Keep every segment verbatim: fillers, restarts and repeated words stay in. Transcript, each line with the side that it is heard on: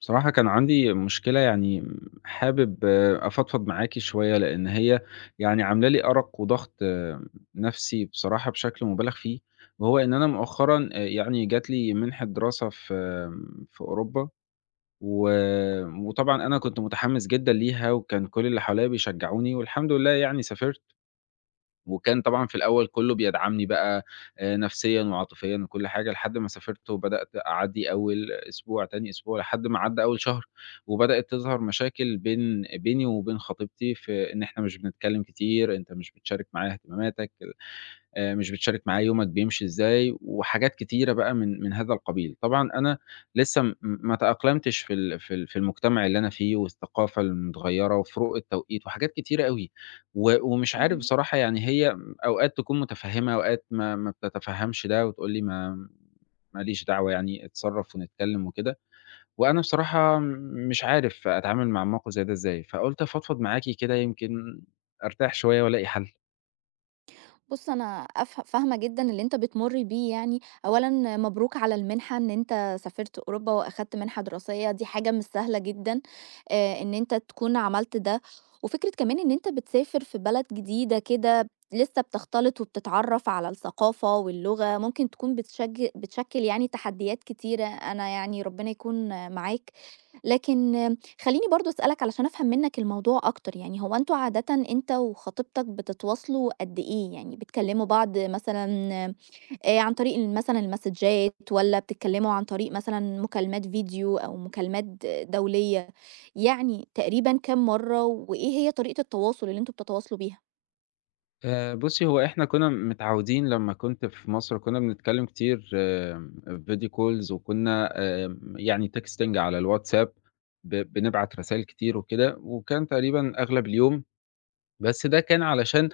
left: بصراحة كان عندي مشكلة يعني م- حابب آه، أفضفض معاكي شوية لأن هي يعني عاملة لي أرق وضغط آه، نفسي بصراحة بشكل مبالغ فيه وهو إن أنا مؤخرا آه، يعني جات لي منحة دراسة في آه، في أوروبا. و- وطبعا أنا كنت متحمس جدا ليها وكان كل اللي حواليا بيشجعوني والحمد لله يعني سافرت. وكان طبعًا في الأول كلّه بيدعمني بقى آآ نفسيًا وعاطفيًا وكل حاجة، لحد ما سافرت وبدأت أعدّي أول أسبوع، تاني أسبوع، لحد ما عدّى أول شهر، وبدأت تظهر مشاكل بين بيني وبين خطيبتي في إن إحنا مش بنتكلّم كتير، أنت مش بتشارك معايا اهتماماتك. آآ مش بتشارك معاه يومك بيمشي إزاي، وحاجات كتيرة بقى من من هذا القبيل. طبعًا أنا لسه م ما تأقلمتش في ال في ال في المجتمع اللي أنا فيه والثقافة المتغيّرة وفروق التوقيت وحاجات كتيرة أوي، و ومش عارف
right: فاهماك.
left: بصراحة يعني هي أوقات تكون متفهّمة، أوقات ما ما بتتفهّمش ده وتقول لي ما ما ليش دعوة يعني اتصرّف ونتكلّم وكده، وأنا بصراحة مش عارف أتعامل مع موقف زي ده إزاي، فقُلت أفضفض معاكِ كده يمكن أرتاح شوية وألاقي حل.
right: بُص أنا أف فاهمة جدًا اللي أنت بتمُر بيه يعني، أولًا مبروك على المنحة إن أنت سافرت أوروبا وأخدت منحة دراسية، دي حاجة مش سهلة جدًا آآ، إن أنت تكون عملت ده، وفكرة كمان إن أنت بتسافر في بلد جديدة كده لسه بتختلط وبتتعرّف على الثقافة واللغة، ممكن تكون بتشج بتشكِّل يعني تحديات كتيرة، أنا يعني ربنا يكون معاك. لكن خلّيني برضه أسألك علشان أفهم منّك الموضوع أكتر، يعني هو أنتم عادةً أنت وخطيبتك بتتواصلوا قد إيه؟ يعني بتكلّموا بعض مثلًا آآ عن طريق ال مثلًا المسدجات والّا بتتكلّموا عن طريق مثلًا مكالمات فيديو أو مكالمات دولية؟ يعني تقريبًا كام مرّة، وإيه هي طريقة التواصل اللي أنتم بتتواصلوا بيها؟
left: آآ بُصّي، هو إحنا كُنّا متعوّدين لمّا كنت في مصر كُنّا بنتكلّم كتير آمم video calls وكُنّا آمم يعني texting على الWhatsApp. ب بنبعت رسايل كتير وكده، وكان تقريبًا أغلب اليوم. بس ده كان علشان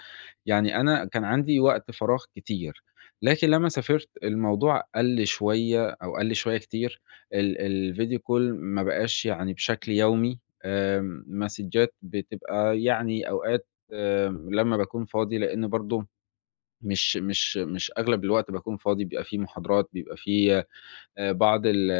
left: يعني أنا كان عندي وقت فراغ كتير، لكن لمّا سافرت الموضوع قَل شوية أو قَل شوية كتير. ال الvideo call ما بقاش يعني بشكل يومي. آمم، مسدجات بتبقى يعني أوقات آمم، لمّا باكون فاضي لإن برضه مش مش مش أغلب الوقت باكون فاضي، بيبقى في محاضرات، بيبقى في آآ بعض ال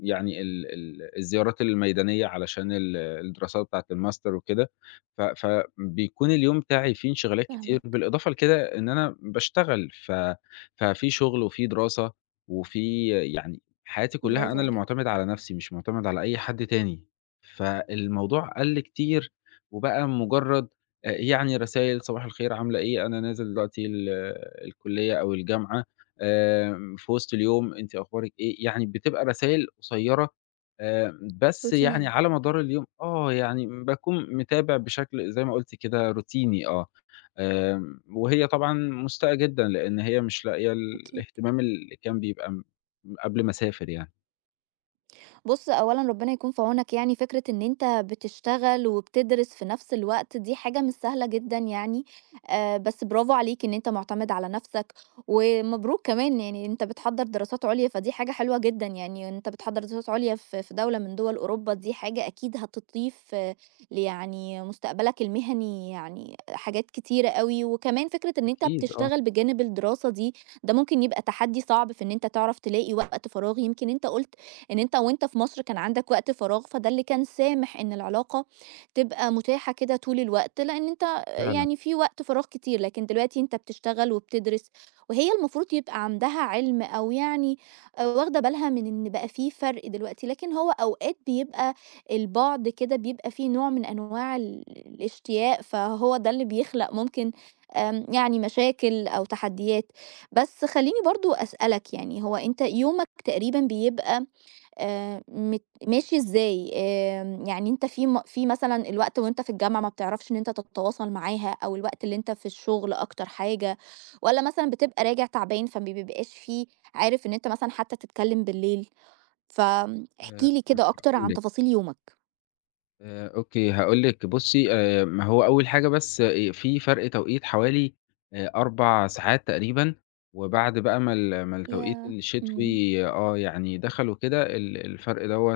left: يعني ال ال الزيارات الميدانية علشان ال الدراسات بتاعة الماستر وكده، ف فبيكون اليوم بتاعي فيه انشغالات كتير،
right: فاهماك،
left: بالإضافة لكده إن أنا باشتغل. ف ففي شغل وفي دراسة وفي يعني حياتي كلها
right: برافو
left: أنا اللي
right: عليك.
left: مُعتمد على نفسي، مش مُعتمد على أي حد تاني. فالموضوع قَل كتير وبقى مجرد آآ يعني رسايل صباح الخير عاملة إيه، أنا نازل دلوقتي ال الكلية أو الجامعة. آآ في وسط اليوم، أنتِ أخبارِك إيه؟ يعني بتبقى رسايل قصيّرة آآ بس يعني
right: روتينية.
left: على مدار اليوم آه، يعني باكون متابع بشكل زي ما قُلتِ كده روتيني آه. آمم وهي طبعًا مُسيئة جدًا، لإن هي مش لاقية
right: أكيد.
left: الاهتمام اللي كان بيبقى م قبل ما أسافر يعني.
right: بُص، أولًا ربنا يكون في عونك يعني فكرة إن أنت بتشتغل وبتدرس في نفس الوقت دي حاجة مش سهلة جدًا يعني، آآ، بس برافو عليك إن أنت معتمد على نفسك، ومبروك كمان يعني أنت بتحضّر دراسات عليا، فدي حاجة حلوة جدًا يعني أنت بتحضّر دراسات عليا في في دولة من دول أوروبا، دي حاجة أكيد هتضيف ل يعني مستقبلك المهني يعني حاجات كتيرة أوي، وكمان فكرة إن أنت
left: أكيد، آه.
right: بتشتغل بجانب الدراسة دي، ده ممكن يبقى تحدي صعب في إن أنت تعرف تلاقي وقت فراغ، يمكن أنت قُلت إن أنت وأنت في مصر كان عندك وقت فراغ، فده اللي كان سامح إن العلاقة تبقى متاحة كده طول الوقت، لإن أنت
left: فعلًا.
right: يعني في وقت فراغ كتير، لكن دلوقتي أنت بتشتغل وبتدرس، وهي المفروض يبقى عندها علم أو يعني آآ واخدة بالها من إن بقى في فرق دلوقتي، لكن هو أوقات بيبقى البعد كده بيبقى فيه نوع من أنواع ال الاشتياق، فهو ده اللي بيخلق ممكن آمم يعني مشاكل أو تحديات. بس خلّيني برضه أسألك يعني هو أنت يومك تقريبًا بيبقى آآ مت ماشي إزاي؟ آمم يعني أنت في م في مثلًا الوقت وأنت في الجامعة ما بتعرفش إن أنت تتواصل معاها، أو الوقت اللي أنت في الشغل أكتر حاجة، والّا مثلًا بتبقى راجع تعبان فما بيبقاش في عارف إن أنت مثلًا حتى تتكلم بالليل؟
left: آآ
right: فاحكِ لي كده أكتر
left: قُل
right: عن
left: لي.
right: تفاصيل يومك.
left: آآ أوكي، هاقول لِك بُصّي، آآ ما هو أول حاجة بس آآ في فرق توقيت حوالي آآ 4 ساعات تقريبًا، وبعد بقى ما ال ما التوقيت
right: ياه! إمم،
left: الشتوي آه، يعني دخل وكده ال الفرق دوّة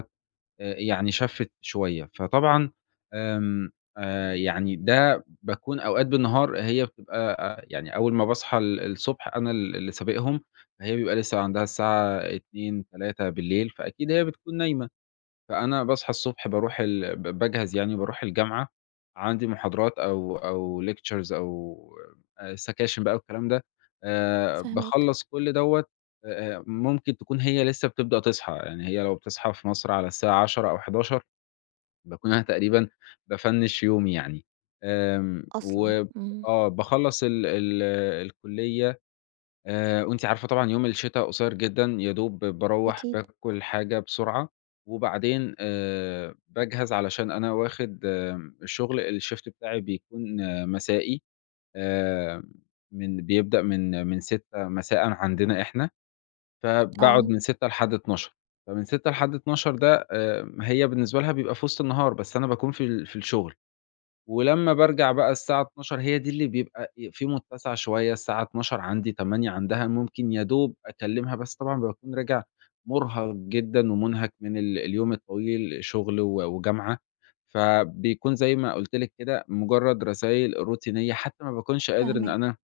left: آآ يعني شَفِّت شوية، فطبعًا آمم آآ يعني ده باكون أوقات بالنهار هي بتبقى آآ يعني أول ما باصحى ال الصبح أنا ال اللي سابقهم، فهي بيبقى لسه عندها الساعة اتنين، تلاتة فأكيد هي بتكون نايمة. فأنا باصحى الصبح باروح ال ب باجهز يعني باروح الجامعة، عندي محاضرات أو أو lectures أو آآ سكاشن بقى والكلام ده. آآ
right: فاهماك.
left: باخلّص كل دوّة. آآ ممكن تكون هي لسه بتبدأ تصحى، يعني هي لو بتصحى في مصر على الساعة عشرة أو حداشر باكون أنا تقريبًا بافنِّش يومي يعني. آمم،
right: أصلًا،
left: و
right: إمم.
left: آه باخلّص ال ال الكلية. آآ وأنتِ عارفة طبعًا يوم الشتا قصير جدًا، يا دوب باروّح
right: أكيد.
left: باكل حاجة بسرعة. وبعدين آآ باجهز علشان أنا واخد آمم الشغل الShift بتاعي بيكون آه، مسائي، آآ من بيبدأ من من ستة مساءً عندنا إحنا، فباقعد
right: آه.
left: من ستة لحد اتناشر. فمن ستة لحد اتناشر ده آآ هي بالنسبة لها بيبقى في وسط النهار، بس أنا باكون في ال في الشغل. ولمّا بارجع بقى الساعة الثانية عشرة هي دي اللي بيبقى ي في متسع شوية، الساعة اتناشر عندي، تمانية عندها، ممكن يا دوب أكلمها، بس طبعًا باكون راجع مُرهق جدًا ومُنهك من ال اليوم الطويل، شغل و وجامعة، فبيكون زي ما قُلت لِك كده مجرد رسايل روتينية، حتى ما باكونش قادر إن
right: فاهماك،
left: أنا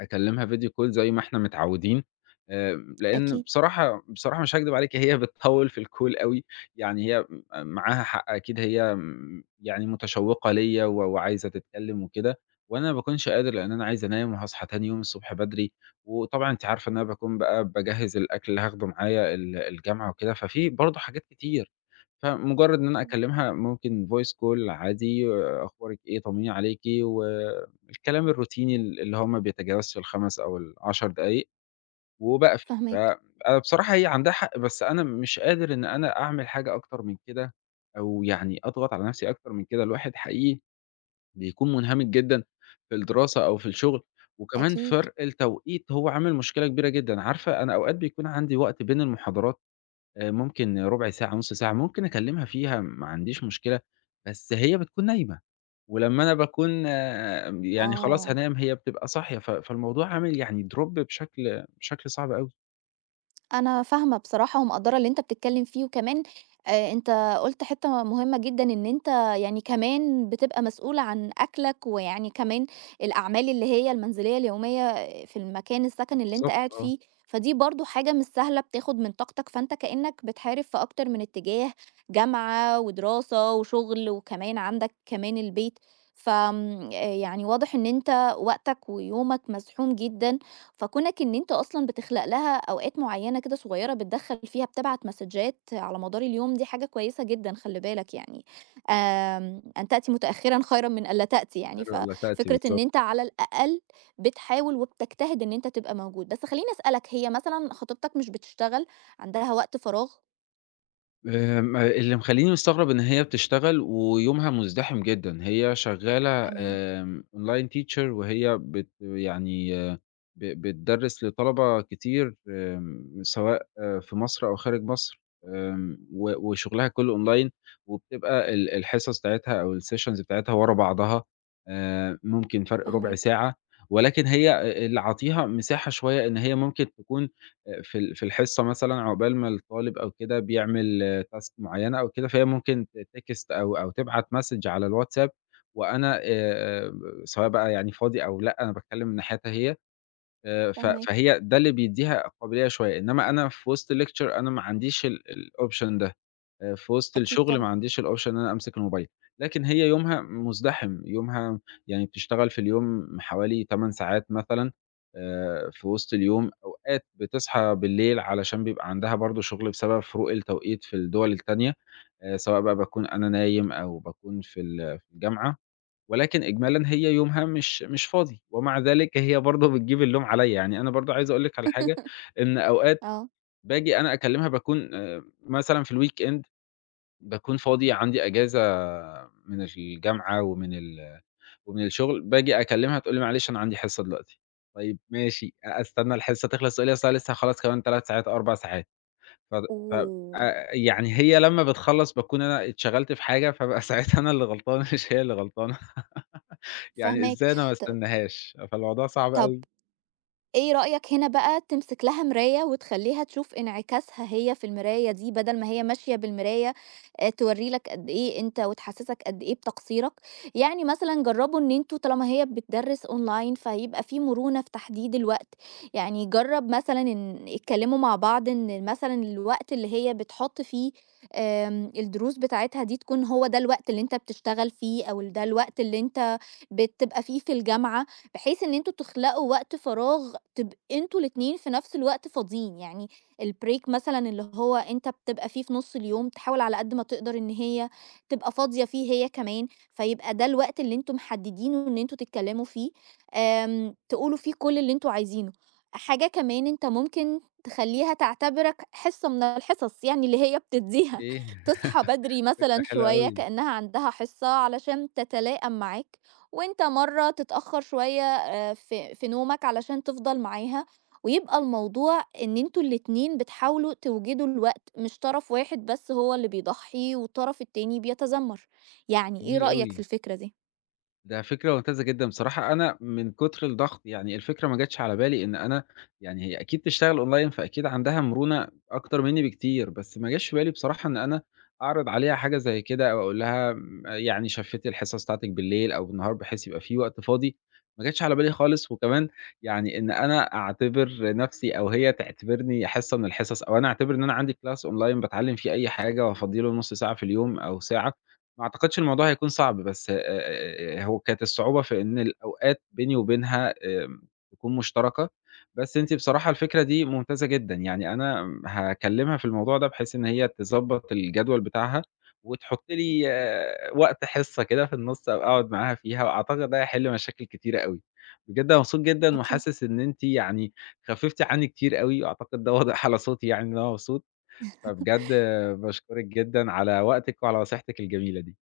left: أكلّمها video call زي ما إحنا متعوّدين، آآ لإن
right: أكيد.
left: بصراحة بصراحة مش هاكدب عليكِ هي بتطوّل في الcall أوي، يعني هي م معاها حق أكيد هي م يعني متشوّقة ليّا و وعايزة تتكلّم وكده، وأنا ما باكونش قادر لإن أنا عايز أنام وهاصحى تاني يوم الصبح بدري، وطبعًا أنتِ عارفة إن أنا باكون بقى باجهّز الأكل اللي هاخده معايا ال الجامعة وكده، ففي برضه حاجات كتير، فمجرّد إن أنا
right: إمم.
left: أكلّمها ممكن voice call عادي، آه، أخبارِك إيه، طمنيني عليكِ و الكلام الروتيني ال اللي هو ما بيتجاوزش الخمسة أو العشرة دقايق وباقفل. ف
right: فاهماك،
left: أنا بصراحة هي عندها حق، بس أنا مش قادر إن أنا أعمل حاجة أكتر من كده، أو يعني أضغط على نفسي أكتر من كده، الواحد حقيقي بيكون منهمك جدًا في الدراسة أو في الشغل، وكمان
right: أكيد.
left: فرق التوقيت هو عامل مشكلة كبيرة جدًا، عارفة أنا أوقات بيكون عندي وقت بين المحاضرات آآ ممكن ربع ساعة، نُص ساعة، ممكن أكلّمها فيها ما عنديش مشكلة، بس هي بتكون نايمة، ولمّا أنا باكون يعني خلاص
right: آه.
left: هانام هي بتبقى صاحية. ف فالموضوع عامل يعني drop بشكل بشكل صعب أوي.
right: أنا فاهمة بصراحة ومقدّرة اللي أنت بتتكلّم فيه، وكمان آآ أنت قُلت حتّة مهمة جدًا إن أنت يعني كمان بتبقى مسؤول عن أكلك، ويعني كمان الأعمال اللي هي المنزلية اليومية في المكان السكن اللي أنت
left: بالضبط،
right: قاعد
left: آه.
right: فيه، فدي برضه حاجة مش سهلة بتاخد من طاقتك، فأنت كإنّك بتحارب في أكتر من اتجاه، جامعة ودراسة وشغل، وكمان عندك كمان البيت، فآمم يعني واضح إن أنت وقتك ويومك مزحوم جدًا فكونك إن أنت أصلًا بتخلق لها أوقات معيّنة كده صغيّرة بتدخّل فيها بتبعت مسدجات على مدار اليوم، دي حاجة كويسة جدًا خلّي بالك يعني، آمم، أن تأتي متأخرًا خيرًا من ألا تأتي يعني،
left: لا تأتي
right: ففكرة إن
left: بالضبط.
right: أنت على الأقل بتحاول وبتجتهد إن أنت تبقى موجود، بس خلّيني أسألك هي مثلًا خطيبتك مش بتشتغل، عندها وقت فراغ؟
left: آمم، اللي مخلّيني مستغرب إن هي بتشتغل ويومها مُزدحم جدًا، هي شغّالة
right: تمام،
left: آمم online teacher وهي بت يعني ب بتدرّس لطلبة كتير آمم، سواء آه، في مصر أو خارج مصر، آمم، و وشغلها كلّه online وبتبقى ال الحصص بتاعتها أو الsessions بتاعتها ورا بعضها آآ، ممكن فرق رُبع
right: فاهماك،
left: ساعة، ولكن هي أ اللي عاطيها مساحة شوية إن هي ممكن تكون آآ في ال في الحصة مثلًا عقبال ما الطالب أو كده بيعمل task معيّنة أو كده، فهي ممكن ت text أو أو تبعت message على الواتساب. وأنا آآ سواء بقى يعني فاضي أو لأ، أنا باتكلّم من ناحيتها هي. آآ ف
right: فاهماك،
left: فهي ده اللي بيدّيها قابلية شوية، إنّما أنا في وسط الlecture أنا ما عنديش ال الoption ده. آآ في وسط
right: أكيد
left: الشغل ما
right: طبعًا،
left: عنديش الoption إن أنا أمسك الموبايل، لكن هي يومها مُزدحم، يومها يعني بتشتغل في اليوم حوالي 8 ساعات مثلًا آآ في وسط اليوم، أوقات بتصحى بالليل علشان بيبقى عندها برضه شغل بسبب فروق التوقيت في الدول التانية، آآ سواء بقى باكون أنا نايم أو باكون في ال في الجامعة، ولكن إجمالًا هي يومها مش مش فاضي، ومع ذلك هي برضه بتجيب اللوم عليَّ، يعني أنا برضه عايز أقول لِك على حاجة، إن أوقات
right: آه،
left: باجي أنا أكلمها باكون آآ مثلًا في الweekend باكون فاضي، عندي أجازة من الجامعة ومن ال ومن الشغل، باجي أكلمها تقول لي: "معلش أنا عندي حصة دلوقتي." طيب ماشي. أ أستنى الحصة تخلص، تقول لي: "أصل أنا لسه هاخلّص كمان 3 ساعات، 4 ساعات." فد ف
right: و
left: يعني هي لمّا بتخلّص باكون أنا اتشغلت في حاجة، فابقى ساعتها أنا اللي غلطان مش هي اللي غلطانة، يعني
right: فاهماك،
left: إزاي أنا ما
right: ط
left: استناهاش؟ فالموضوع صعب
right: طَب
left: أوي.
right: إيه رأيك هنا بقى تمسك لها مراية وتخلّيها تشوف انعكاسها هي في المراية دي، بدل ما هي ماشية بالمراية آآ تورّي لك قد إيه أنت وتحسّسك قد إيه بتقصيرك، يعني مثلًا جرّبوا إن أنتم طالما هي بتدرّس أونلاين فيبقى في مرونة في تحديد الوقت، يعني جرّب مثلًا إن اتكلّموا مع بعض إن مثلًا الوقت اللي هي بتحُط فيه آمم الدروس بتاعتها دي تكون هو ده الوقت اللي أنت بتشتغل فيه أو ال ده الوقت اللي أنت بتبقى فيه في الجامعة، بحيث إن أنتم تخلقوا وقت فراغ تبقى أنتم الاتنين في نفس الوقت فاضيين يعني البريك مثلا اللي هو أنت بتبقى فيه في نص اليوم تحاول على قد ما تقدر إن هي تبقى فاضية فيه هي كمان فيبقى ده الوقت اللي أنتم محددينه إن أنتوا تتكلموا فيه آم، تقولوا فيه كل اللي أنتوا عايزينه حاجة كمان أنت ممكن تخليها تعتبرك حصة من الحصص يعني اللي هي بتديها
left: إيه؟
right: تصحى بدري
left: فكرة
right: مثلا
left: حلوة
right: شوية
left: أوي.
right: كأنها عندها حصة علشان تتلائم معاك وأنت مرّة تتأخّر شوية آآ في في نومك علشان تفضل معاها، ويبقى الموضوع إن أنتم الاتنين بتحاولوا توجدوا الوقت، مش طرف واحد بس هو اللي بيضحّي والطرف التاني بيتذمّر. يعني إيه
left: جميل
right: رأيك في
left: أوي.
right: الفكرة دي؟
left: ده فكرة ممتازة جدًا بصراحة، أنا من كتر الضغط يعني الفكرة ما جاتش على بالي إن أنا يعني هي أكيد بتشتغل أونلاين، فأكيد عندها مرونة أكتر منّي بكتير، بس ما جاش في بالي بصراحة إن أنا أعرض عليها حاجة زي كده أو أقول لها م يعني شفتِ الحصص بتاعتِك بالليل أو بالنهار بحيث يبقى في وقت فاضي، ما جاتش على بالي خالص، وكمان يعني إن أنا أعتبر نفسي أو هي تعتبرني حصة من الحصص أو أنا أعتبر إن أنا عندي class أونلاين باتعلم فيه أي حاجة وأفضّي له نُص ساعة في اليوم أو ساعة. ما أعتقدش الموضوع هيكون صعب، بس آآ آآ هو كانت الصعوبة في إن الأوقات بيني وبينها آمم تكون مشتركة، بس أنتِ بصراحة الفكرة دي ممتازة جدًا، يعني أنا م هاكلمها في الموضوع ده بحيث إن هي تضبّط الجدول بتاعها، وتحُط لي آه، وقت حصة كده في النُص أبقى أقعد معاها فيها، وأعتقد ده هيحل مشاكل كتيرة أوي. بجد أنا مبسوط جدًا
right: أكيد.
left: وحاسس إن أنتِ يعني خفّفتِ عنّي كتير أوي، وأعتقد ده واضح على صوتي يعني إن أنا مبسوط، فبجد باشكرِك جدًا على وقتِك وعلى نصيحتِك الجميلة دي.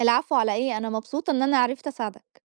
right: العفو على إيه، أنا مبسوطة إن أنا عرفت أساعدك.